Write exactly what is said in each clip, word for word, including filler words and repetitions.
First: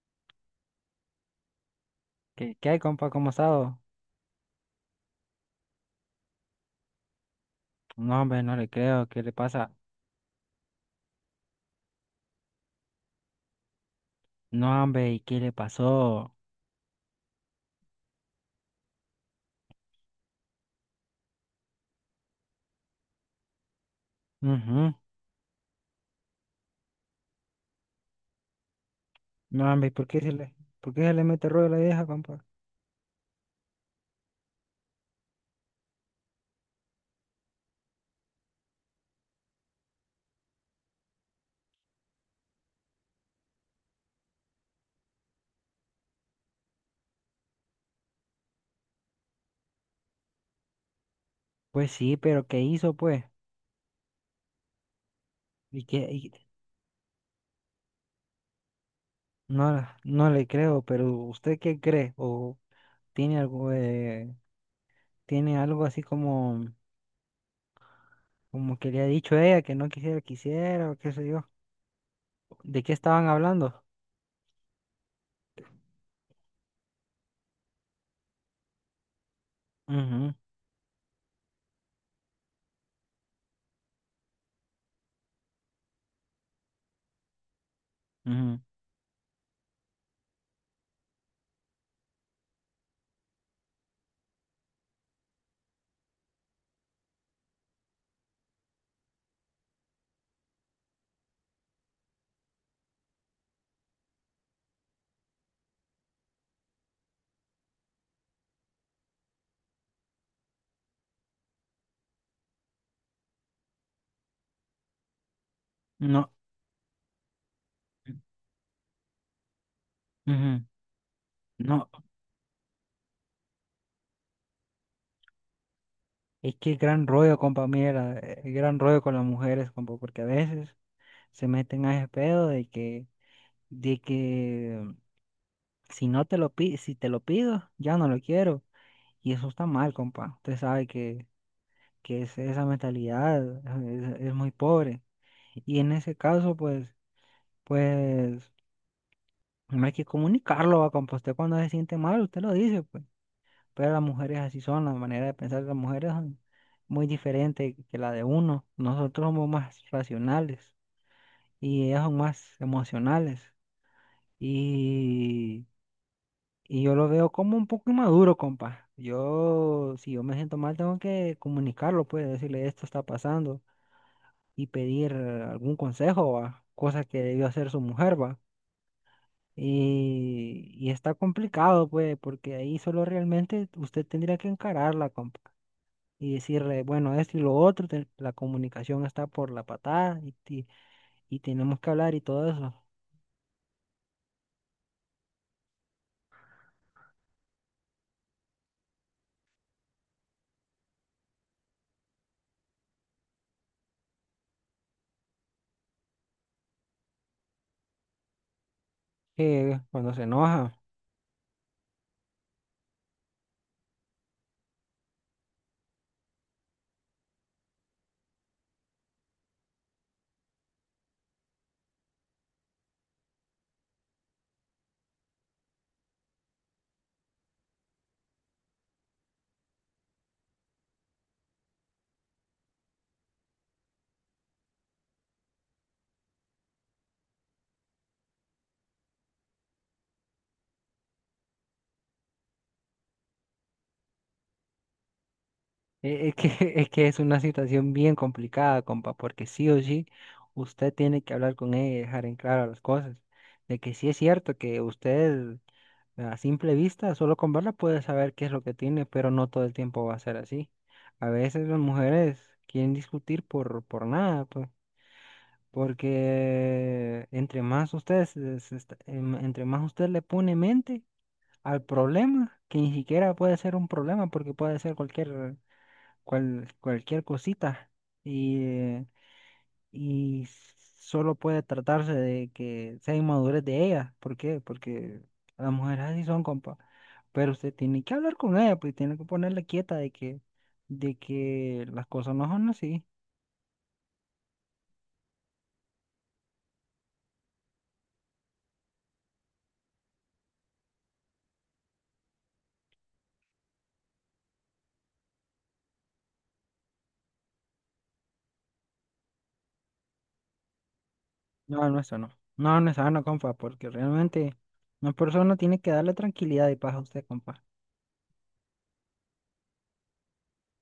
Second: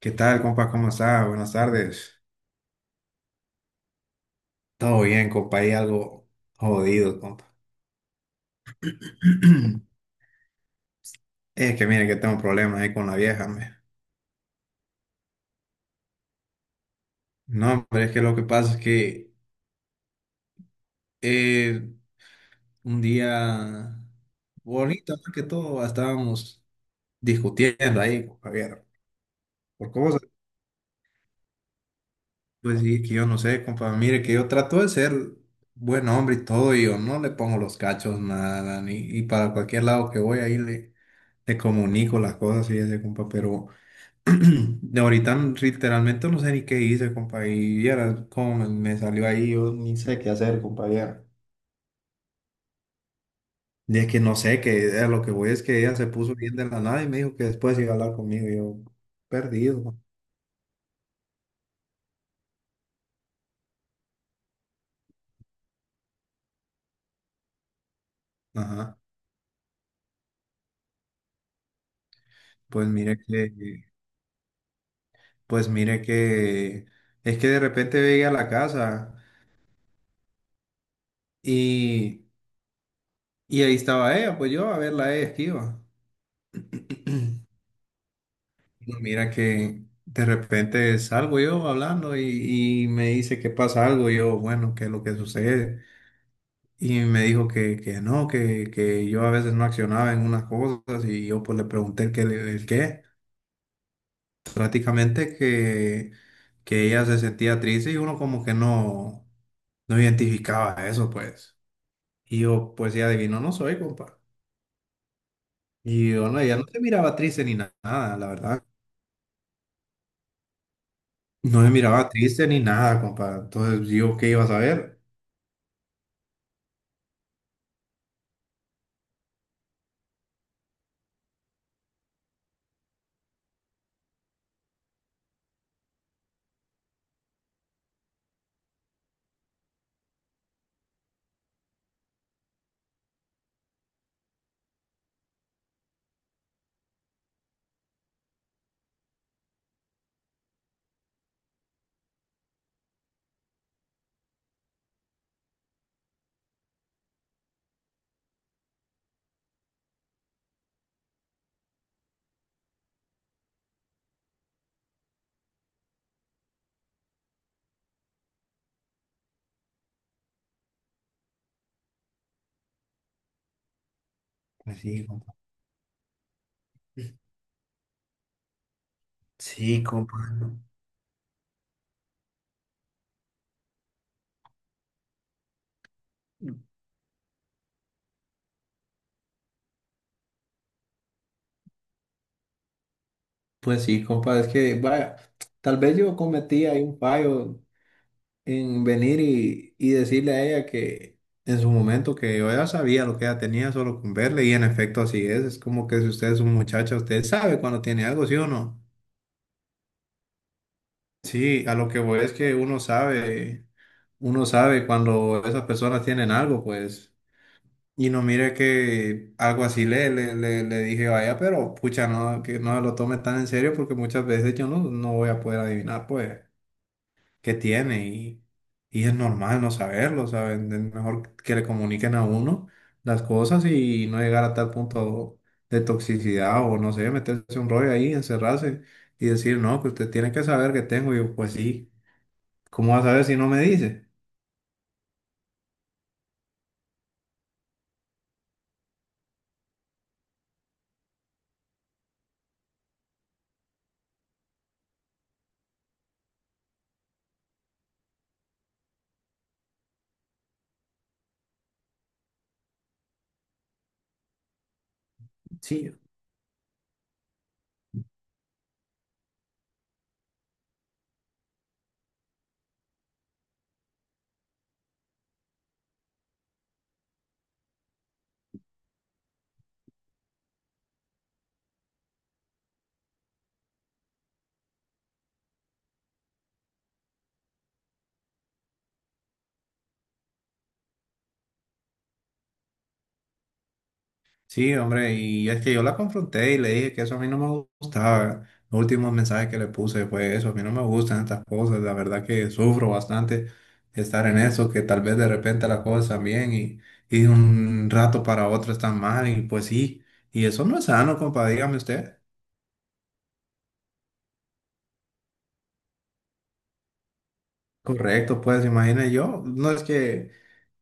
¿Qué tal, compa? ¿Cómo está? Buenas tardes. ¿Qué, qué hay, compa? ¿Cómo ha estado? Todo bien, compa. Hay algo jodido, compa. No, hombre, no le creo. ¿Qué le pasa? Es que mire que tengo problemas ahí con la vieja, me. No, hombre, ¿y qué le pasó? No, pero es que lo que pasa es que eh, un día Ujú. bonito, más que todo, estábamos discutiendo ahí, compa, vieron, No, hombre, ¿y por ¿por qué cosas. se le, ¿Por qué se le mete rollo a la vieja, compa? Pues sí, que yo no sé, compa. Mire que yo trato de ser buen hombre y todo, y yo no le pongo los cachos, nada, ni, y para cualquier lado que voy ahí le, le comunico las cosas y ese, compa, pero. De ahorita literalmente no sé ni qué hice, compa, como me, me salió ahí, yo ni sé qué hacer, compa, vieras. Pues sí, pero ¿qué hizo, pues? Es que no sé, que a lo que voy es que ¿Y ella se qué? y- puso bien de la nada y me dijo que después iba a hablar conmigo, y yo, No, perdido. no le creo, pero ¿usted qué cree? ¿O tiene algo, eh, tiene algo así como, como que Ajá, le ha dicho ella que no quisiera, quisiera, o qué sé yo? ¿De pues qué mire estaban que, hablando? pues mire que, es que de repente llegué a la casa Ujú, y, y ahí estaba ella, pues yo a verla a ella esquiva. ujú. No, mira que de repente salgo yo hablando y, y me dice que pasa algo, y yo, bueno, ¿qué es lo que sucede? Y me dijo que, que no, que, que yo a veces no accionaba en unas cosas y yo pues le pregunté el qué, el qué. Prácticamente que, que ella se sentía triste y uno como que no, no identificaba eso, pues. Y yo, pues ya adivino, no soy, compa. Y yo, No. no, ella no se miraba triste ni na- nada, la verdad. Ujú. No se No, miraba triste ni nada, compa. Entonces, yo, ¿qué iba a saber? Es que gran rollo, compa, mira, eh, eh, gran rollo con las mujeres, compa, porque a veces se meten a ese pedo de que, de que mm, si no te lo pi- si te lo pido, ya no lo quiero. Y eso está mal, compa. Usted sabe que, que es- esa mentalidad eh, es, es muy pobre. Y en ese caso, pues, pues, no hay que comunicarlo, va, compa. Usted cuando se siente mal, usted lo dice, pues. Pero las mujeres así son, la manera de pensar de las mujeres son muy diferente que la de uno. Nosotros somos más racionales y ellas son más emocionales. Y, y yo lo veo como un poco inmaduro, compa. Yo, si yo me siento mal, tengo que comunicarlo, pues decirle esto está pasando y Pues sí, pedir compa. eh, algún consejo, ¿va? Cosa que debió hacer su mujer, ¿va? Sí, compa. No. Y, y está complicado, pues, porque ahí solo realmente usted tendría que encararla, compa, y decirle, bueno, esto y lo otro, te- la comunicación está por la patada y, ti- y tenemos que hablar y todo eso. Pues sí, compa, es que, vaya, tal vez yo cometí ahí un fallo en venir y, y decirle a ella que en su momento que yo ya sabía lo que ella tenía solo con verle y en efecto así es, es como que si usted es un muchacho, usted sabe cuando tiene algo, ¿sí o no? Que cuando se enoja, Sí, a lo que voy es que uno sabe, uno sabe cuando esas personas tienen algo, pues. Y no mire que algo así le, le, le, le dije, vaya, pero pucha, no, que no se lo tome tan en serio porque muchas veces yo no, no voy a poder adivinar, pues, qué tiene y, y es normal no saberlo, ¿saben? Es mejor que le comuniquen a uno las cosas y no llegar a tal punto de toxicidad o no sé, meterse un rollo ahí, encerrarse y decir, no, que usted tiene que saber que tengo. Y yo, pues sí, ¿cómo va a saber si no me dice? e- es que, es que es una situación bien complicada, compa, porque sí o sí, usted tiene que hablar con ella y dejar en claro las cosas, de que sí es cierto que usted a simple vista, solo con verla puede saber qué es lo que tiene, pero no todo el tiempo va a ser así. A veces las mujeres quieren discutir por, por nada, pues. Sí. Porque entre más usted, se- se está- em- entre más usted le pone mente al problema, que ni siquiera puede ser un problema, porque puede ser cualquier, cual- cualquier cosita, y, eh, y solo puede tratarse de que sea inmadurez de ella. ¿Por qué? Porque las mujeres así son, compa. Pero usted tiene que hablar con ella, pues tiene que ponerle quieta de que, de que las cosas no son así. Sí, hombre, y es que yo la confronté y le dije que eso a mí no me gustaba. Los últimos mensajes que le puse fue eso, a mí no me gustan estas cosas, la verdad que sufro bastante estar en eso, que tal vez de repente las cosas están bien y, y de un rato para otro están mal y pues sí, y eso no es sano, compa, dígame No, el usted. nuestro no. No, el nuestro no, compa, porque realmente una persona tiene que darle tranquilidad y paz a usted, compa. Correcto, pues imagine yo, no es que,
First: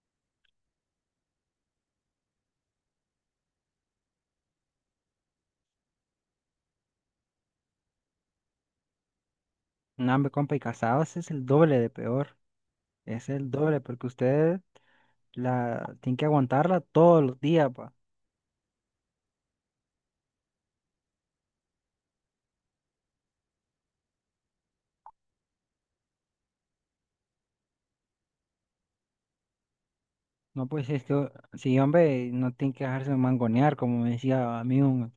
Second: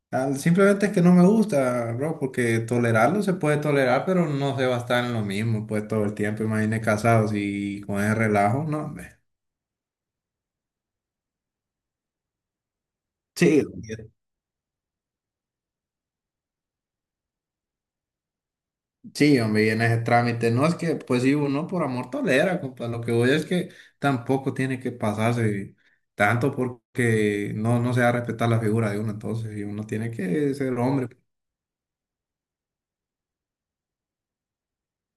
al- simplemente es que no me gusta, bro, porque tolerarlo se puede tolerar, pero no se va a estar en lo mismo, pues todo el tiempo, imagine casados y con ese relajo, no, hombre. No, hombre, compa, y casados es el doble de peor. Es el Sí, doble, porque hombre, usted la tiene que aguantarla todos los días, pa. sí, hombre, y en ese trámite, no es que, pues sí, uno por amor tolera, compa, lo que voy es que tampoco tiene que pasarse tanto porque no, no se va a respetar la figura de uno, entonces, y uno tiene que No, ser pues es hombre, que, sí, hombre, no tiene que dejarse mangonear, como me decía a mí un,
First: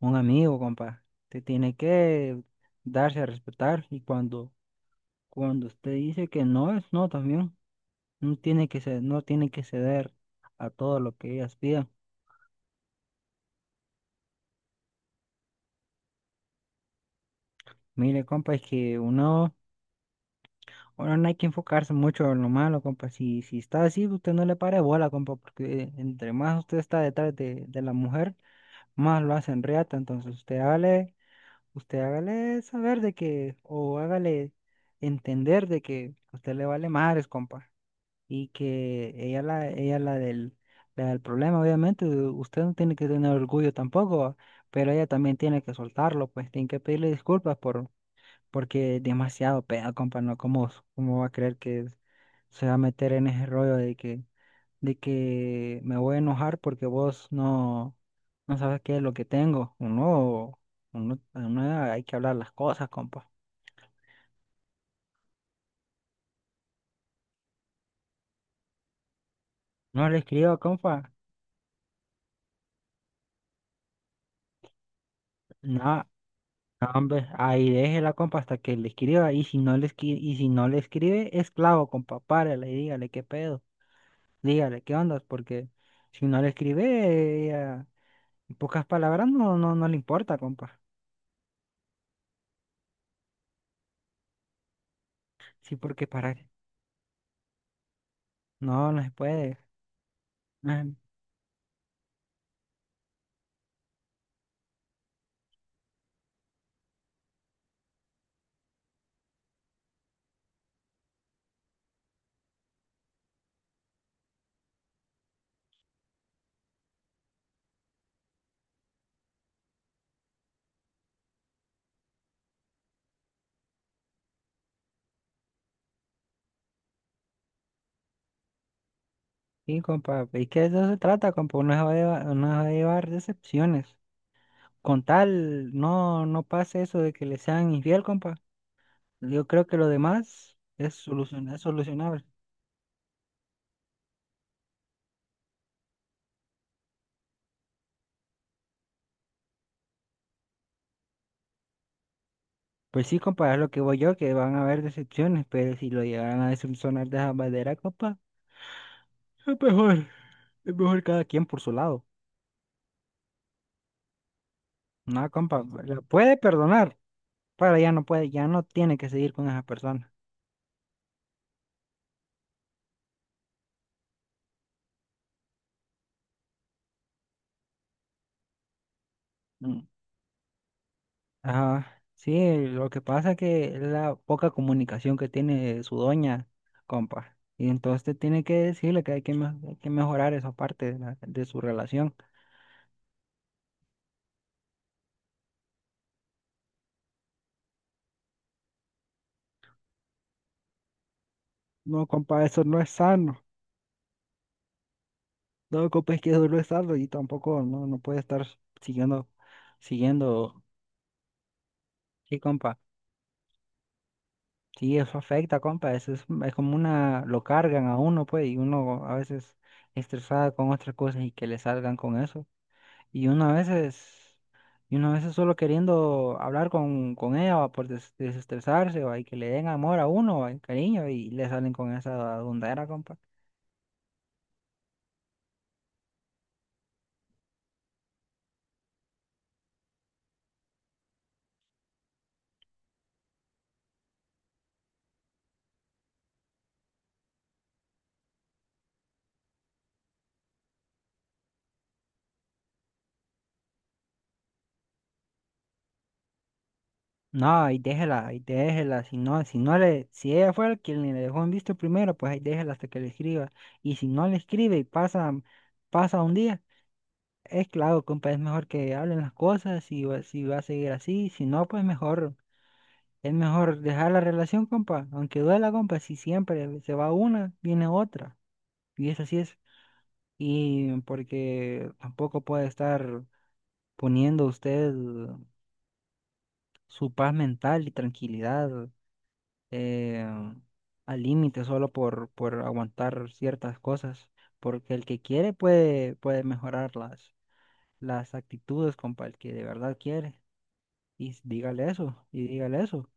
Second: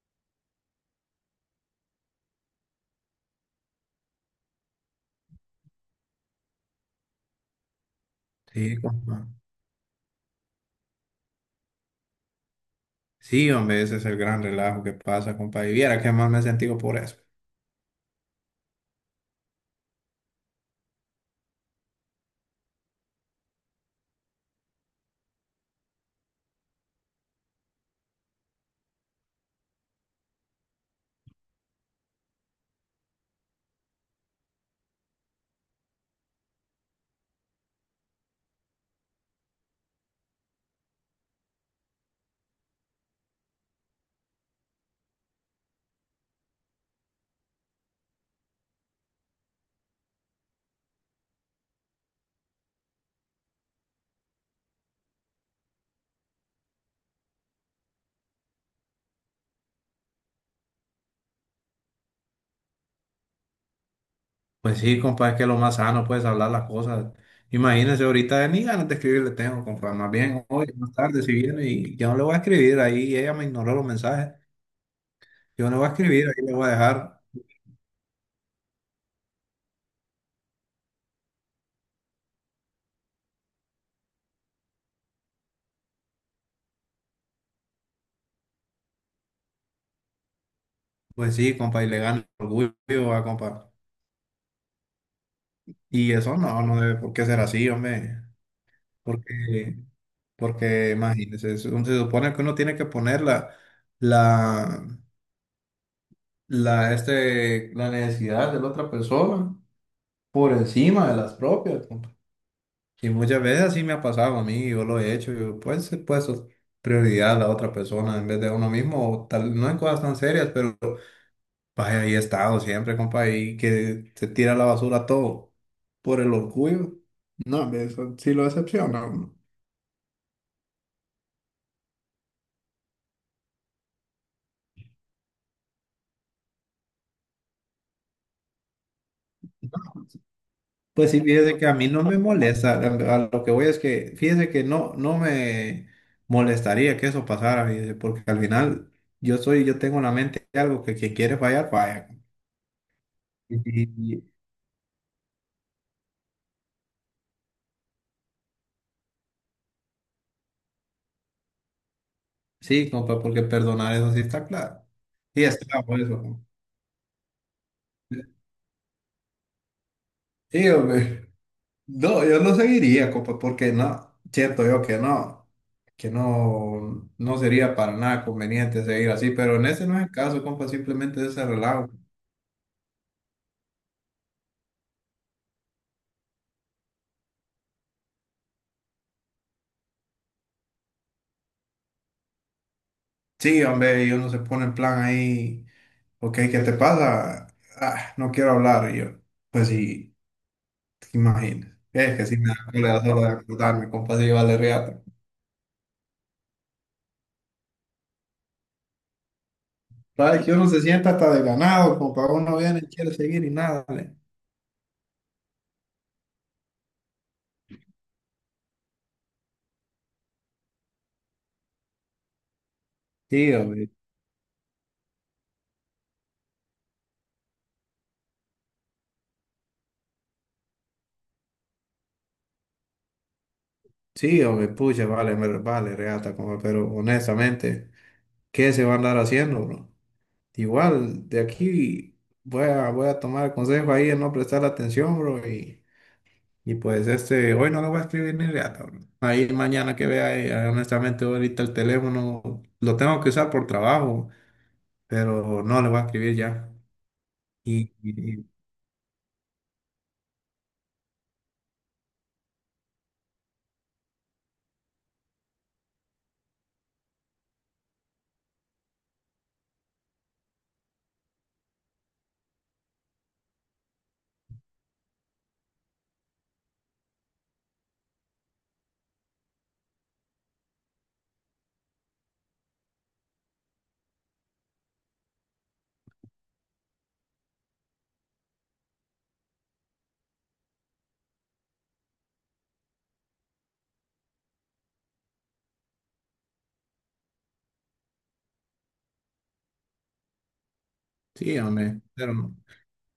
un amigo, compa. Usted tiene que darse a respetar y cuando, cuando usted dice que no es no también. No tiene sí, que ceder, no compa, tiene que ceder a todo lo que ellas pidan. sí, hombre, ese es el gran relajo que pasa, compa, y viera que más me he sentido por eso. Mire, compa, es que uno, uno no hay que enfocarse mucho en lo malo, compa. Si, si está así, usted no le pare bola, compa, porque entre más usted está detrás de, de la mujer, más lo hacen reata. Entonces usted hágale, usted hágale saber de que, o hágale entender de que a usted le vale madres, compa. Y que ella la, ella la del, La del problema, obviamente, usted no tiene que tener orgullo tampoco, pero ella también tiene que soltarlo, pues tiene que pedirle disculpas por porque demasiado peda, compa, ¿no? ¿Cómo, cómo va a creer que se va a meter en ese rollo de que, de que me voy a enojar porque vos no, no sabes qué es lo que tengo? Uno, uno, uno hay que hablar las cosas, compa. Pues sí, compa, es que lo más sano, puedes hablar las cosas. Imagínese ahorita ni ganas de escribirle tengo, compa, No más le bien escriba, hoy, más compa. tarde, si viene, y yo no le voy a escribir, ahí ella me ignoró los mensajes. Yo no voy a No, escribir, ahí le voy a no, dejar. hombre, ahí déjela, compa, hasta que le escriba. Y si no le escribe, y si no le escribe, es clavo, compa, párele y dígale qué pedo. Dígale qué ondas, porque si no le escribe, ella, en pocas palabras, no, no, no le importa, compa. Pues sí, compa, y le gano el orgullo a compa. Sí, porque Y para... eso no, no debe por qué ser así, hombre. No, no se puede. Porque, Ah, porque imagínese, se se supone que uno tiene que poner la, la, la, este, la necesidad de la otra persona por encima de las propias, compa. Y muchas veces así me ha pasado a mí, yo lo he hecho, yo pues he puesto prioridad a la otra persona en vez de a uno mismo, o tal, no en cosas tan serias, pero vaya, ahí he estado siempre, compa, y que se tira a la basura todo por el orgullo. No, hombre, eso sí lo decepciona a uno. sí, compa, es que de eso se trata, compa, uno se va a llevar, no se va a llevar decepciones. Con tal, no, no pase eso de que le sean infiel, compa. Yo creo que lo demás es, Pues sí, solucion- fíjese es que a mí no me solucionable. molesta. A a lo que voy es que, fíjese que no, no me molestaría que eso pasara, fíjese, porque al final yo soy, yo tengo en la mente algo que quien quiere fallar, falla. Pues sí, compa, Y- es lo que voy yo, y- que van a haber decepciones, pero si lo llegaran a decepcionar de esa manera, compa, es mejor. Es mejor cada quien por su lado. sí, compa, porque perdonar eso sí está claro. No, Sí compa, está, la por eso, puede compa. perdonar, pero ya no puede, ya no tiene que seguir con esa persona. Sí, hombre. No, yo no seguiría, compa, porque no, siento yo que no, que no, no sería para nada conveniente seguir así, pero en ese no es el caso, compa, simplemente es ese relajo. Ajá, sí, lo que pasa que es la poca comunicación que tiene su doña, compa. Y entonces tiene que decirle que hay que, me- hay que mejorar esa parte de, la- de su relación. Sí, hombre, y uno se pone en plan ahí, ok, ¿qué te pasa? Ah, no quiero hablar, y yo, pues sí, te imaginas, No, es que sí compa, me da eso no es cólera solo de sano. acordarme, compa, sí vale reata. No, compa, es que eso no es sano y tampoco no, no puede estar siguiendo, Sabes que siguiendo. uno se sienta hasta desganado, compa, Sí, uno compa. viene y quiere seguir y nada, le- Sí, eso afecta, compa. Eso es, es como una, lo cargan a uno, pues, y uno a veces estresada con otras cosas y que le salgan con eso. Y uno Sí, a hombre. veces, y uno a veces solo queriendo hablar con, con ella va, por des- desestresarse, va, y que le den amor a uno, va, y cariño, y le salen con esa dundera, compa. Sí, hombre, pucha, vale, me- vale, reata, como, pero honestamente, ¿qué se va a andar haciendo, bro? Igual, de aquí voy a, voy a tomar el consejo ahí de no prestar atención, bro, y, y pues este, hoy no lo voy a escribir ni reata, bro. Ahí mañana que vea, eh, honestamente, ahorita el teléfono lo tengo que usar por trabajo, pero no le voy a escribir ya. No, y Y, y- déjela, y y- déjela, Si no, si no le, si ella fue el quien le dejó en visto primero, pues ahí déjela hasta que le escriba. Y si no le escribe y pasa, pasa un día, es claro, compa, es mejor que hablen las cosas, si va, si va a seguir así, si no, pues mejor. Es mejor dejar la relación, compa, aunque duela, compa, si siempre se va una, viene otra. Y eso así es. Y porque tampoco puede estar poniendo usted su paz mental y tranquilidad eh, al límite solo por, por aguantar ciertas cosas. Porque el que quiere puede, puede mejorar las, las actitudes, compa, el que de verdad quiere. Y sí, dígale hombre, eso, pero y dígale eso.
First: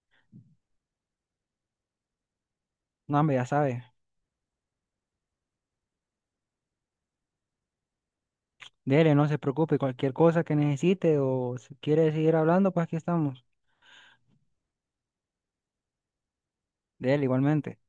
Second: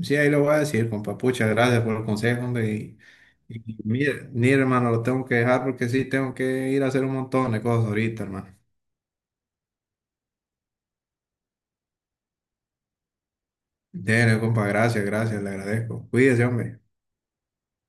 sí, ahí lo voy a decir, compa. Pucha, gracias por el consejo, hombre. Y, No, hombre, ya y sabe. mire, mire, hermano, lo tengo que dejar porque sí, tengo que ir a hacer un montón de cosas ahorita, hermano. Dele, no se preocupe, cualquier cosa que necesite o si quiere seguir hablando, pues aquí estamos. Dele, compa, gracias, gracias, le agradezco. Cuídese, hombre. Dele, igualmente.